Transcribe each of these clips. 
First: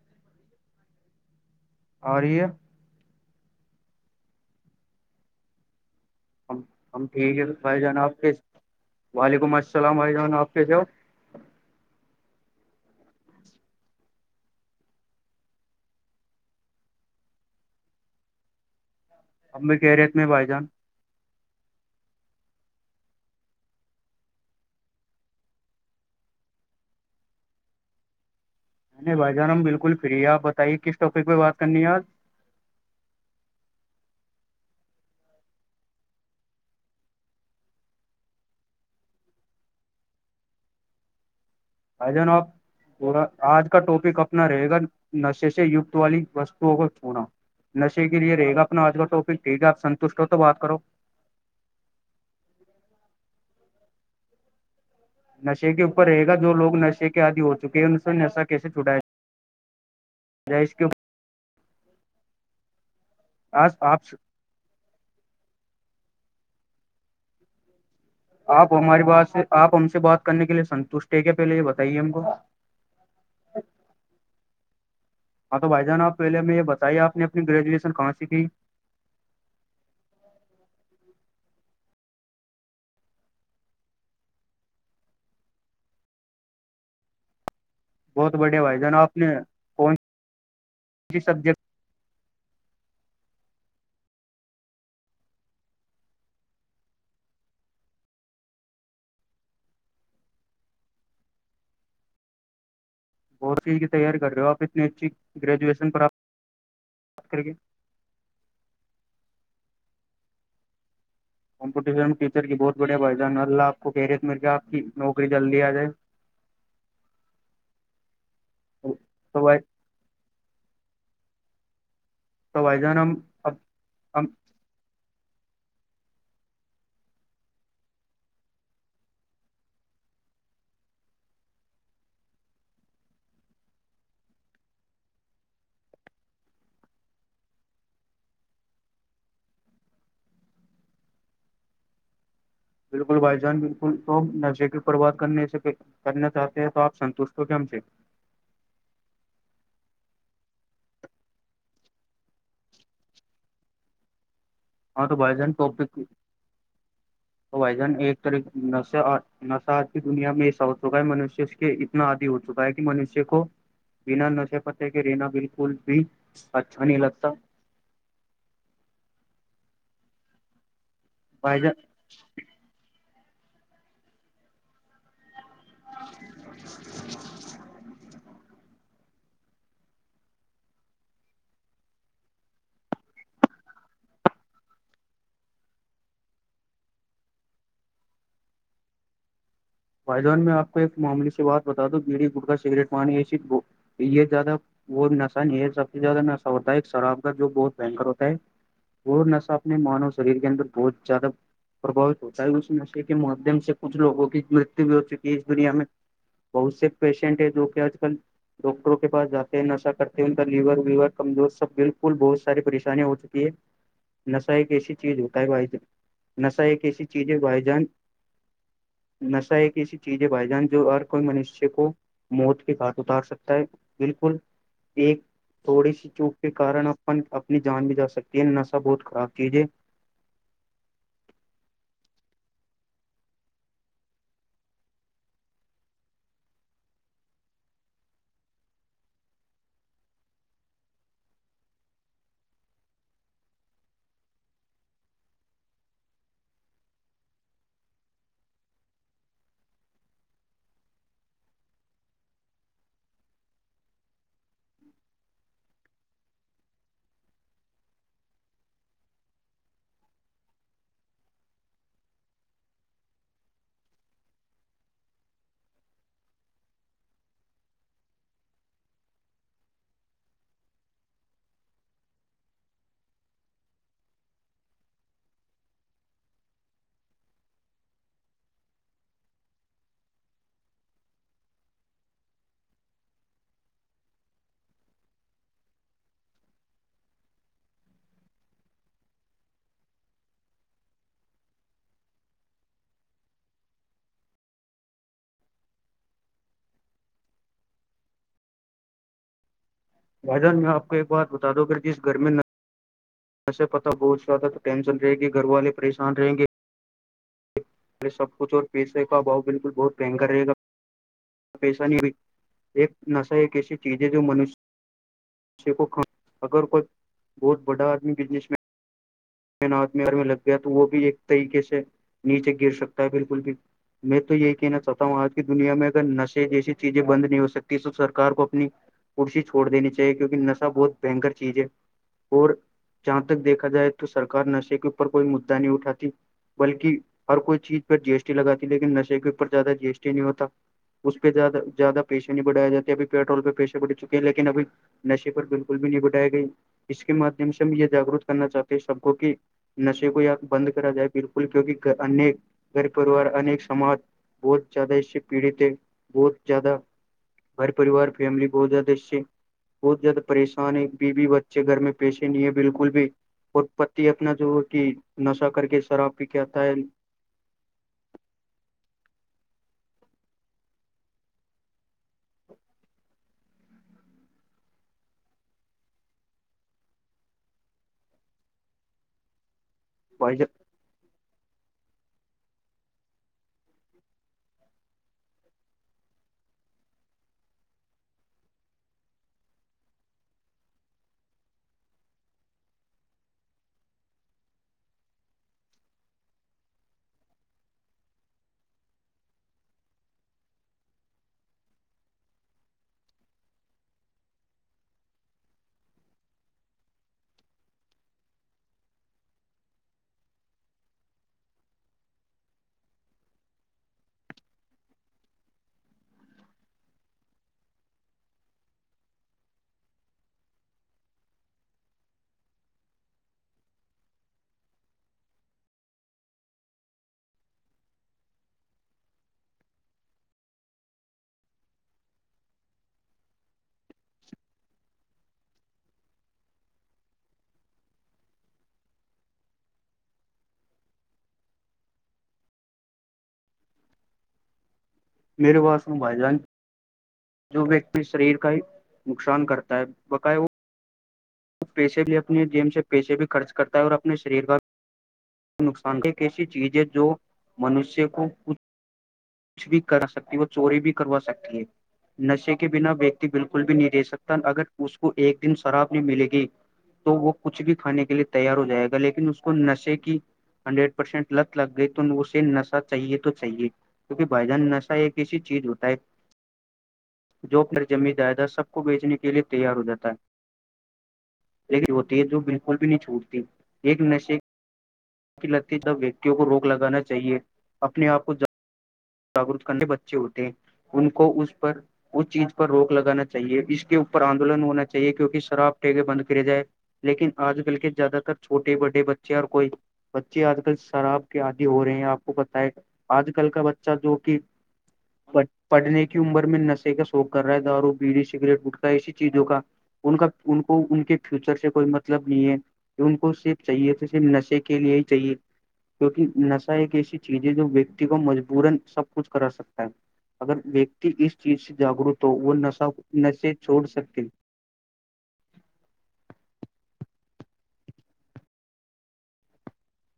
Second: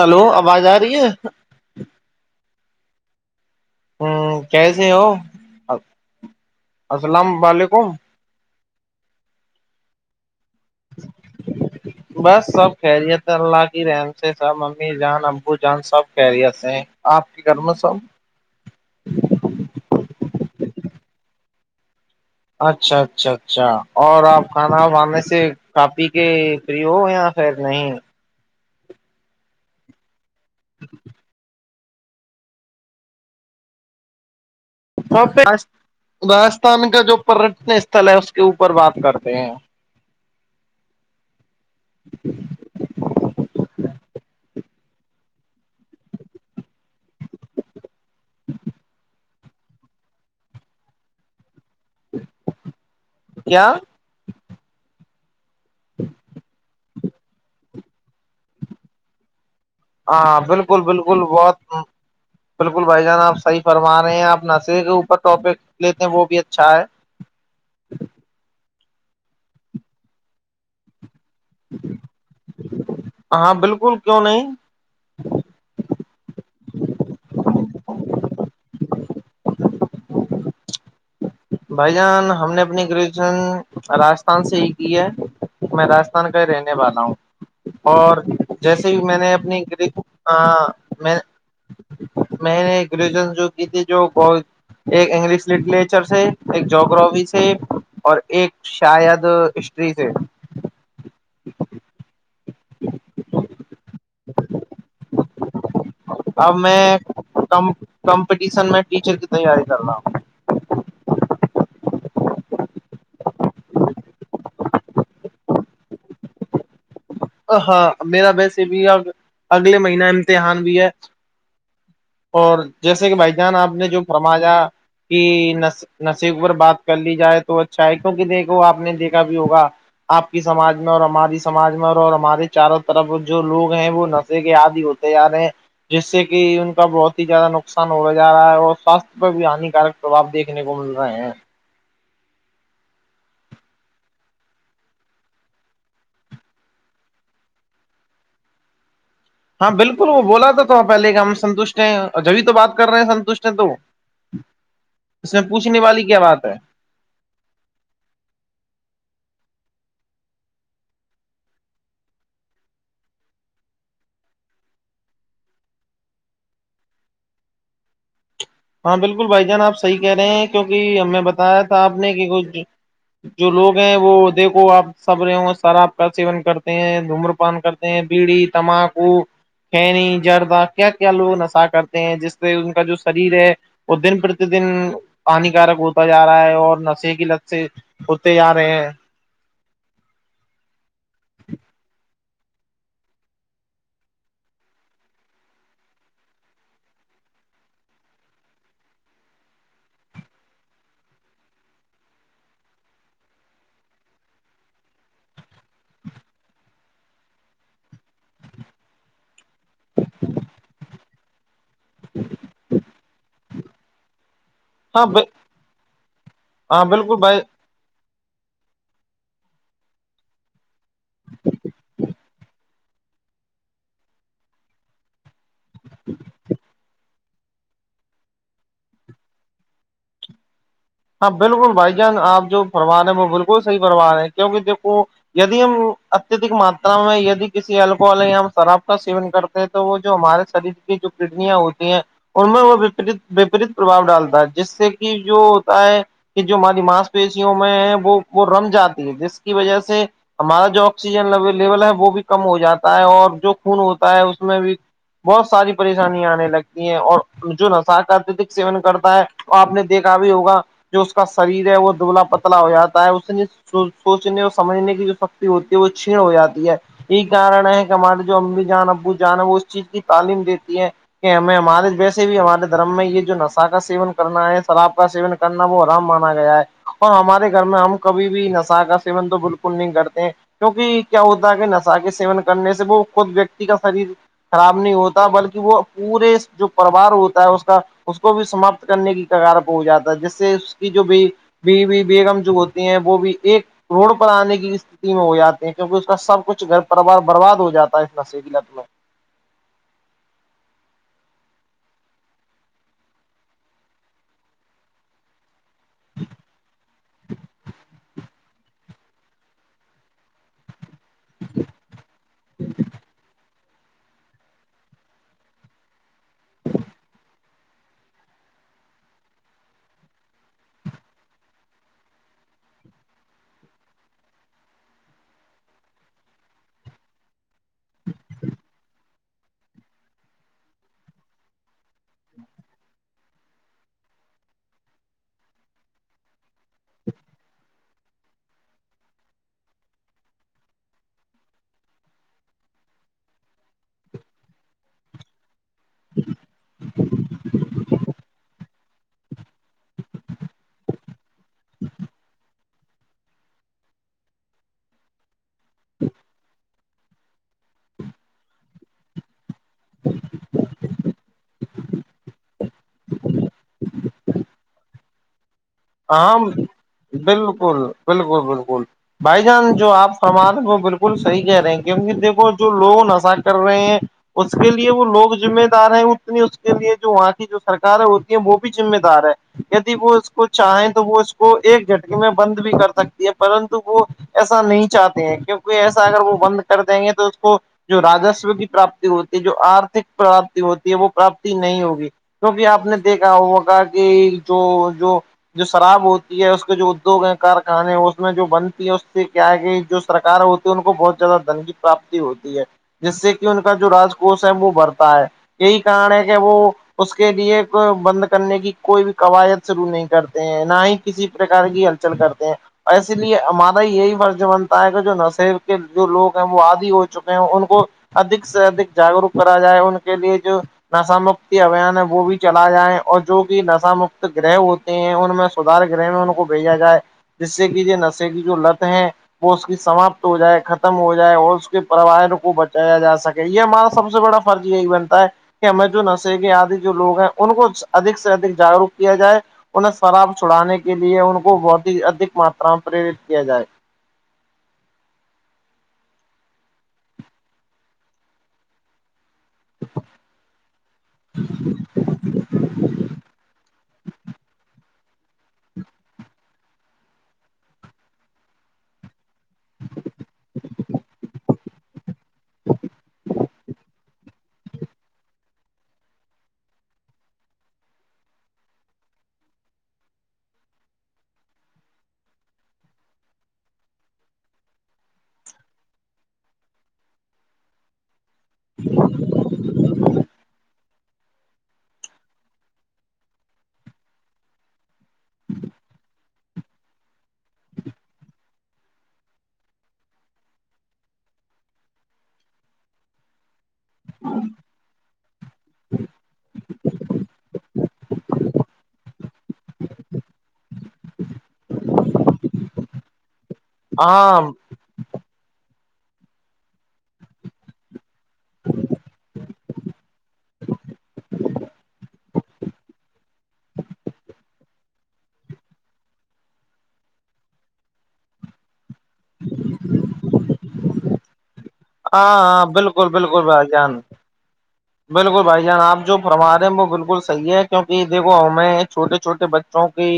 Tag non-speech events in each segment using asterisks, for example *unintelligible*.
Hello آواز آ رہی ہے اور یہ ہوں کیسے ہو ہم ہم ٹھیک السلام ہے بھائی علیکم جان آپ کے وعلیکم السلام بھائی جان آپ کے جو بس سب خیریت ہے اللہ کی رحن سے سب امی جان ابو جان سب خیریت ہیں آپ کی گ میں صاب اب میں کہہ رہے ات میں بھائی جان اچھا اچھا اچھا اور آپ کھانا بھانے سے کاپی کے فری ہو یا خر نہیں نہیں نے بھائی جان ہم بالکل فری ہے آپ بتائیے کس ٹاپک پہ بات کرنی ہے آج تو راجستان کا جو پٹن استل ہے اس کے اوپر بات کرتے ہیں آ جان آپ پورا آج کا ٹاپک اب نہ رہے گا نشے سے یت والی وستوؤں کو چھونا نشے کے لیے رہے گا اپنا آج کا ٹاپک ٹھیک ہے آپ ستوشٹ ہو تو بات کرو کیا نشے کے اوپر رہے گا جو لگ نشے کے آدی ہو چکے ہیں ان نے نشہ کیسے چھڑایا ہاں بالکل بالکل بہت بالکل بھائی جان آپ صحیح فرما رہے ہیں آپ نشرے کے اوپر ٹاپک لیتے ہیں وہ بھی اچھا ہے آپ ہماری بات سے آپ ہم سے بات کرنے کے لیے سنتشٹ ٹھیک ہے پہلے یہ بتائیے ہم کو ہاں بالکل کیوں نہیں ہاں تو بھائی جان آپ پہے ہم میں یہ بتائی آپ نے اپنی گریجویشن کہاں سی تھی بھائی جان ہم نے اپنی گریجویشن راجستھان سے ہی کی ہے میں راستھان کا ہی رہنے والا ہوں اور بہت بڑھیا بھائی جان جیسے آپ میں نے اپنی کون میں سی سبجیکٹ میں نے گریجویشن جو کی تھی جو بہ ایک انگلش لٹریچر سے ایک جگررافی سے اور ایک شاید ہسٹری سے ج بہت چیز کی تیاری کر رہے ہو آپ اتنی اچھی گریجویشن پر آپ اب میں کمپٹیشن میں ٹیچر کی تیاری کر رہا ہوں کمپٹیشن ٹیچر کی بہت بڑھیا بائی جان اللہ آپ کو کیریئر کر کے آپ کی نوکری جلدی آ جائے *inaudible* ہاں میرا ویسے بھی تو بھائی اگلے مہین امتحان بھی ہے تو اور بھائی جان جیسے ہم کہ بھائی اب جان آپ نے جو ہم فرمایا کہ نشے پر بات کر لی جائے تو اچھا ہے کیونکہ دیکھو آپ نے دیکھا بھی ہوگا آپ کی سماج میں اور ہماری سماج میں اور ہمارے چاروں طرف جو لوگ ہیں وہ نشے کے آدی ہوتے جا رہے ہیں جس سے کہ ان کا بہت ہی زیادہ نقصان ہوتا جا رہا ہے اور سواستھ پہ بھی ہانیکارک پرباب دیکھنے کو مل رہا ہے بالکل بھائی جان بالکل تو نشے کی پرباد کرنے سے کرنا چاہتے ہیں تو آپ سنوش تو کیم سے ہاں بالکل وہ بولا تھا تو پہلے کہ ہم سنٹ ہیں جبھی تو بات کر رہے ہیں سنتشٹ ہیں تو ہاں تو اس بھائی میں پوچھنے والی کیا بات ہے؟ وزن ایک طریق نس کی دنیا میں س کا منشیہ اس کے اتنا آادی ہو چکا ہے کہ منشیہ کو بنا نشے پتے کے رینا بالکل بھی اچھا نہیں لگتا ہاں بالکل بھائی جان آپ صحی کہہ رہے ہیں کیوںکہ ہمیں بتایا بھائی جان تھا آپ نے کہ کچھ جو لوگ ہیں وہ دیکھو آپ سبروں شراب کا سیون کرتے ہیں دھومر پان کرتے ہیں بیڑی تمباکو کنی جردہ کیا کیا لوگ نشہ کرتے ہیں جس سے ان کا جو ہے وہ دن پرتیدن ہانیکارک ہوتا جا رہا ہے اور نشے کی لت سے ہوتے جا رہے ہیں فھدان میں آپ کو ایک معاموے سے بات بتا دوں گڑی گٹکا سگریٹ پانی ای یہ زیادہ وہ نشہ نہیں ہے سب سے زیادہ نشہ ہوتا ہے ایک شراب کا جو بہت بنکر ہوتا ہے اور نشہ اپنے مانو شریر کے اندر بہت زیادہ پرھاوت ہوتا ہے اس نشے کے ماددھیم سے کچھ لوگوں کی متو بھی ہو چک ہے اس دنیا میں بہت سے پیشنٹ ہیں جو کہ آج کل ڈاکٹروں کے پاس جاتے ہیں نشا کرتے ہیں ان کا لیور ویور کمزور سب بالل کل بہت ساری پریشانی ہو چکی ہے نسا ایک ایسی ہاں چیز ہو کیا بھائی نسا ہاں ایک ایسی بالکل چیز ہے بھائی جان سا ایک ایسی چیز ہے بائی جان جو ہر کوئی منشی کو موت کے گاٹ اتار سکتا ہے بالکل ایک تھوڑی سی چوک کے کارن اپن اپنی جان بھی جا سکتی ہے نشہ بہت خراب چیز ہے ہاں بالکل بھائی جان آپ جو فروار ہیں وہ بالکل صحی فوان ہیں کیونکہ دیکھو ید ہم اتدک ماتا میں کسی اللکحل یا ہم شراب کا سین کرتے تو وہ جو ہمارے شریر کی جو کڈنیاں ہوتی ہیں ان میں وہپریت وپریت پرباؤ ڈالتا ہے جس سے کہ جو ہے کہ جو ہماری ماس پیشیوں میں ہے وہ وہ رم جاتی ہے جس کی وجہ سے ہمارا جو آکسیجن لیول ہے وہ بھی کم ہو جاتا ہے اور جو خون ہوتا ہے اس میں بھی بہت ساری پریشانیاں آنے لگتی ہیں اور جو نسا کا اتدک سیون کرتا ہے آپ نے دیکھا بھی ہوگا جو اس کا شریر ہے وہ دبلا پتلا ہو جاتا ہے اس س سوچنے اور سمجھنے کی جو شکتی ہوتی ہے وہ چھین ہو جاتی ہے یہی کارن ہے کہ ہمارے جو امی جان ابو جان ہے وہ اس چیز کی تعلیم دیتی ہے کہ ہمیں ہمارے جیسے بھی ہمارے دھرم میں یہ جو نشا کا سیون کرنا ہے شراب کا سیون کرنا وہ آرام مانا گیا ہے اور ہمارے گھر میں ہم کبھی بھی نشہ کا سیون تو بالکل نہیں کرتے کیونکہ کیا ہوتا ہے کہ نشا کے سیون کرنے سے وہ خود ویکتی کا شریر خراب نہیں ہوتا بلکہ وہ پورے جو پروار ہوتا ہے اس کا اس کو بھی سماپت کرنے کی کگارپ ہو جاتا ہے جس سے اس کی جو بھی بی وی بیگم جو ہوتی ہیں وہ بھی ایک روڈ پر آنے کی ہو جاتے ہیں کیونکہ اس کا سب کچھ گھر پروار برباد ہو جاتا ہے اس نصیبت میں بھائی جان میں آپ کو ایک بات بتا دووں اگر جس گھر میں ایسے پتا بہچ رہا تھا تو ٹینشن رہے گی گھر والے پریشان رہیں گے ج ار سب کچھ اور پیشے کا بھؤ بالکل بہت بہنگا رہےا پیسہ نہیں ایک نشا ایک ایسی چیز ہے جو منش کو ک اگر کوئی بہت بڑا آدمی بزنس مین ینات مر میں لگ گیا تو وہ بھی ایک طریقے سے نیچے گر سکتا ہے بالکل بھی میں تو یہی کہنا چاہتا ہوں آج کی دنیا میں اگر نشے جیسی چیزیں بند نہیں ہو سکتی تو سرار کو اپنی کرسی چھوڑ دینی چاہیے کیونکہ نشا بہت بنکر چیز ہے اور جہاں تک دیکھا جائے تو سرک نشے کے اوپر کوئی مدا نہیں اٹھاتی بلکہ ہر کوئی چیز پ جی ایسٹی لگاتی لیکن نشے کے اوپر زیادہ جی ایس ٹی نہیں ہوتا اس پہیادہ زیادہ پیشے نہیں بڑھائے جے اب پیٹرول پہ پیشے بڑھ چکے ہیں لیکن ابھی نشے پر بالکل بھی نہیںبٹائی گئی اس کے مادھیم سے ہم یہ جاگرک کرنا چاہتے سب کو کہ نشے کو یا بند کرا جائے بالکل کیوںکہ گھر پریوار انیک سماج بہت زیادہ اس سے پیڑت ہے بہت زیادہ گر پریوار فیملی بہت زیادہ اچے بہت زیادہ پریشان ہے بیوی بچے گھر میں پیشے نہیں ہے بالکل بھی اتپتی اپنا جو کہ نشہ کر کے شراب پی کے ہم آتا ہے بالکل بالکل بالکل بھائی جان جو آپ سمال وہ بالکل صحیح کہہ رہے ہیں کیونکہ دیکھو جو لوگ نشا کر رہے ہیں اس کے لیے وہ لوگ ذمے دار ہیں اتنی اس کے لیے جو وہاں کی جو سرکیں ہوتی ہیں وہ بھی ذمہ دار ہے یدی وہ اس بھائی کو جان چاہیں تو وہ اس کو ایک جھٹکی میں بند بھی کر سکتی ہے پرنت وہ ایسا نہیں چاہتے ہیں کیونکہ ایسا اگر وہ بند کر دیں گے تو اس کو جو رجسو کی پراپتی ہوتی ہے جو آرتھک پراپتی ہوتی ہے وہ پراپتی نہیں ہوگی کیکہ آپ نے دیکھا ہوا کہ کہ جو جو جو شراب ہوتی ہے اس کے جو ادوگ ہیں کارخانے اس میں جو بنتی ہے اس سے کیا ہے کہ جو سرک ہوتی ان کو بہت زیادہ دھن کی پراپتی ہوتی ہے جس سے کہ ان کا جو رج کوش ہے وہ بھرتا ہے یہی کارن ہے کہ وہ اس کے لیے بند کرنے کی کوئی بھی قواعد شروع نہیں کرتے ہیں نہ ہی کسی پرک کی ہلچل کرتے ہیں اس لیے ہمارا یہی فرض بنتا ہے کہ جو نصب کے جو لوگ ہیں وہ آدی ہو چکے ہیں ان کو ادک سے ادھک جاگروک کرا جائے ان کے لیے جو نشا مکتی ابھیان ہے وہ بھی چلا جائے اور جو بھی نش مکت گرہ ہوتے ہیں ان میں سدار گرہ میں ان کو بھیجا جائے جس سے کہ یہ نشے کی جو لت ہے وہ اس کی سماپت ہو جائے ختم ہو جائے اور اس کے پرریوار کو بچایا جا سکے کہ یہ ہمارا سب سے بڑا فرض یہ ای بنتا ہے کہ ہمیں جو نش گے آدی جو لوگ ہیں ان کو ادک سے ادک جاگروک کیا جائے ان شراب چھڑانے کے لیے ان کو بہت ہی ادک ماترا میں پریرت کیا جائے میرے باس ہ بائی جان جو ویکتی شریر کا ہی نقصان کرتا ہے بقاع وہ پیسے بھی اپنے جیم سے پیسے بھی خرچ کرتا ہے اور اپنے شریر کا نقصان ایک ایسی چیز ہے جو منشیہ کو کچھ کچھ بھی کرا سکتی ہے وہ چوری بھی کروا سکتی ہے نشے کے بنا ویکتی بالکل بھی نہیں دے سکتی اگر اس کو ایک دن شراب بھی ملے گی تو وہ کچھ بھی کھانے کے لیے تیار ہو جائے گا لیکن اس کو نشے کی ہنڈریڈ پرسینٹ لت لگ گئی تو اسے نشا چاہیے تو چاہیے کیونکہ بھجن نشا ایک ایسی چیز ہوتا ہے جو جمی جائیداد سب کو بیچنے کے لیے تیار ہو جاتا ہے لیکن ہوتی ہے جو بالکل بھی نہیں چھوٹتی ایک نشے کی لتی جب ویکتیوں کو روک لگانا چاہیے اپنے آپ کو جب جاگگرت کرنے بچے ہوتے ہیں ان کو اس پر اس چیز پر روک لگانا چاہیے اس کے اوپر آندولن ہونا چاہیے کیوںک شراب ٹگے بند کرے جائے لیکن آج کل کے زیادہ تر چھوٹے بڑے بچے اور کوئی بچے آج کل شراب کے آدی ہو رہے ہیں آپ کو پت ہے آج کل کا ب ب جو کہ ہاں ہاں پڑھنے کی عمر میں نشے کا شوق کر رہا ہے دارو بیڑی سگریٹ بٹکا ایسی چیزوں کا ان کا ان کو ان کے فیوچر سے کوئی مطلب نہیں ہے کہ ان کو صرف چاہیے تو صرف نشے کے لیے ہی چاہیے نش ایک ایسی چیز ہے جو ویاکتیت کو مجبو *unintelligible* کچھ کر سکتا ہے اگر د اس چیز سے جاگروک ہو وہ ہاں نش بالکل بالکل نشے بھائی چھوڑ جان سکتے بالکل بھائی جان آپ جو فرما رہے ہیں وہ بالکل صحیح ہے کیونکہ دھو ہمیں چھٹے چوٹے بچے وں کی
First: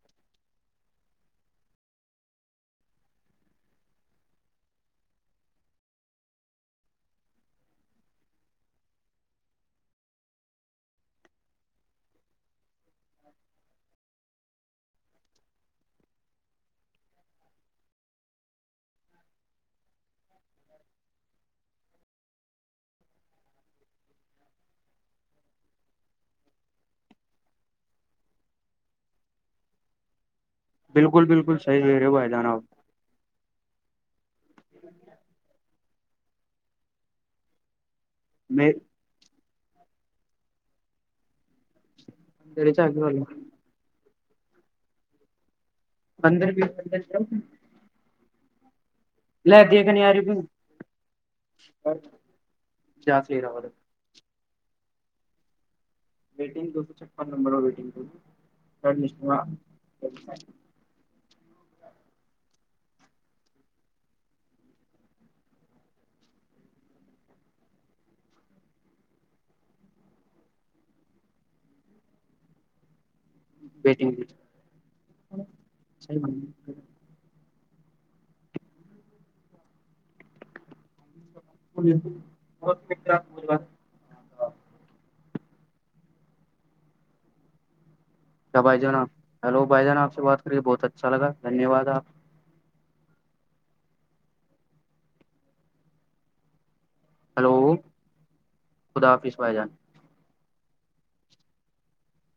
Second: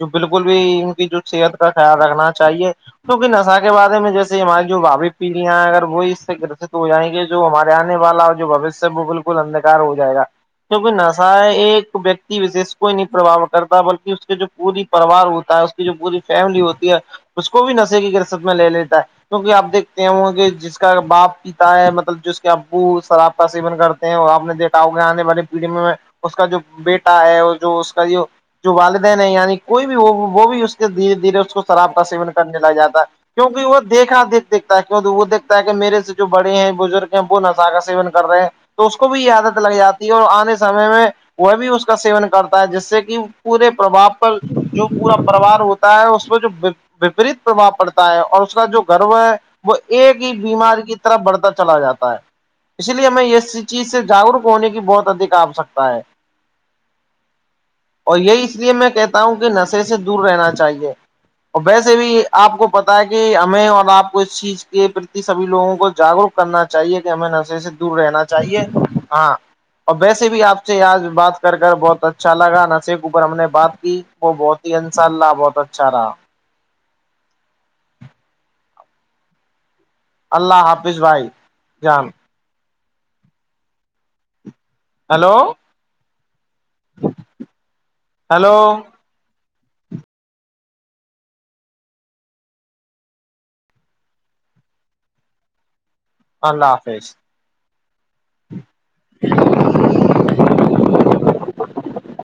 جو بالکل بھی ان کی جو صحت کا خیال رکھنا چاہیے کیک نشا کے بارے میں جیسے ہماری جو باوی پیڑیاں اگر وہی سے گرست ہو جائیں گے جو ہمارے آنے والا جو بوشیہ ہے وہ بالکل اندکار ہو جائے گا کیکہ نشا ہے ایک ویکتی وشش کوئی نہیں پربو کرتا بلکہ اس کے جو پوری پرریوار ہوتا ہے اس کی جو پوری فیملی ہوتی ہے اس کو بھی نشے کی قرست میں لے لیتا ہے کیونکہ آپ دیکھتے ہیں وہ کہ جس کا باپ پیتا ہے مطلب جوس کے ابو شراب کا سیون کرتے ہیں اور آپ نے دیکھا ہوگا آنے والی پیڑھی میں اس کا جو بیٹا ہے اور جو اس کا یہ جو والدین ہے یعنی کوئی بھی وہ وہ بھی دھیرے بالکل دھیرے اس بالکل کو صحیح شراب کہہ کا رہے ہو بھائی سیون جان کرنے آپ لگ جاتا ہے کیوںکہ وہ دیکھا دیکھ دھتا ہے وہ دیکتا ہے کہ میرے سے جو بڑے ہیں بزرگ ہیں وہ نشا سون کر رہے ہیں میں تو اس کو بھی عادت لگ جاتی ہے اور آنے سمے میں وہ بھی اس کو سیون کرتا ہے تیرے جس سے آگے کہ والا پورے پرباپ پر جو پورا پروار ہوتا ہے اس میں جو اندر بھی وپریت پرباؤ پڑتا ہے اور اس کا جو گرو ہے لے وہ دیکھ نہیں آ ایک رہی بیماری کی طرف بڑھتا چلا جاتا ہے اسی لیے جا ہمیں کے اس رہا چیز سے جاگروک ہونے کی بہت ادک آوشکتا ہے میٹنگ دو سو چھپن نمبر ویٹنگ اور یہ اس لیے میں کہتا ہوں کہ نشے سے دور رہنا چاہیے اور ویسے بھی آپ کو پتا ہے کہ ہمیں اور آپ کو اس چیز کےتی سبھی لووں کو جاگروک کرنا چاہیے کہ ہمیں نشے سے دور رہنا چاہیے ہاں اور ویسے بھی آپ سے ج بات کر بہت اچھا لگا نصب اور ہم نے بات کی وہ بہت ہی انشاء اللہ بہت اچھا رہا جیھ اللہ حافظ بھائی جان بہت م مجھ ہیلو ہیلو کیا بھائی جان آ ہیلو بھائی جان آ سے بات کریے بہت اچھا لگاھیہ واد آپ اللہ حافظ ہلو خدا حافظ بھائی جان ا *inaudible*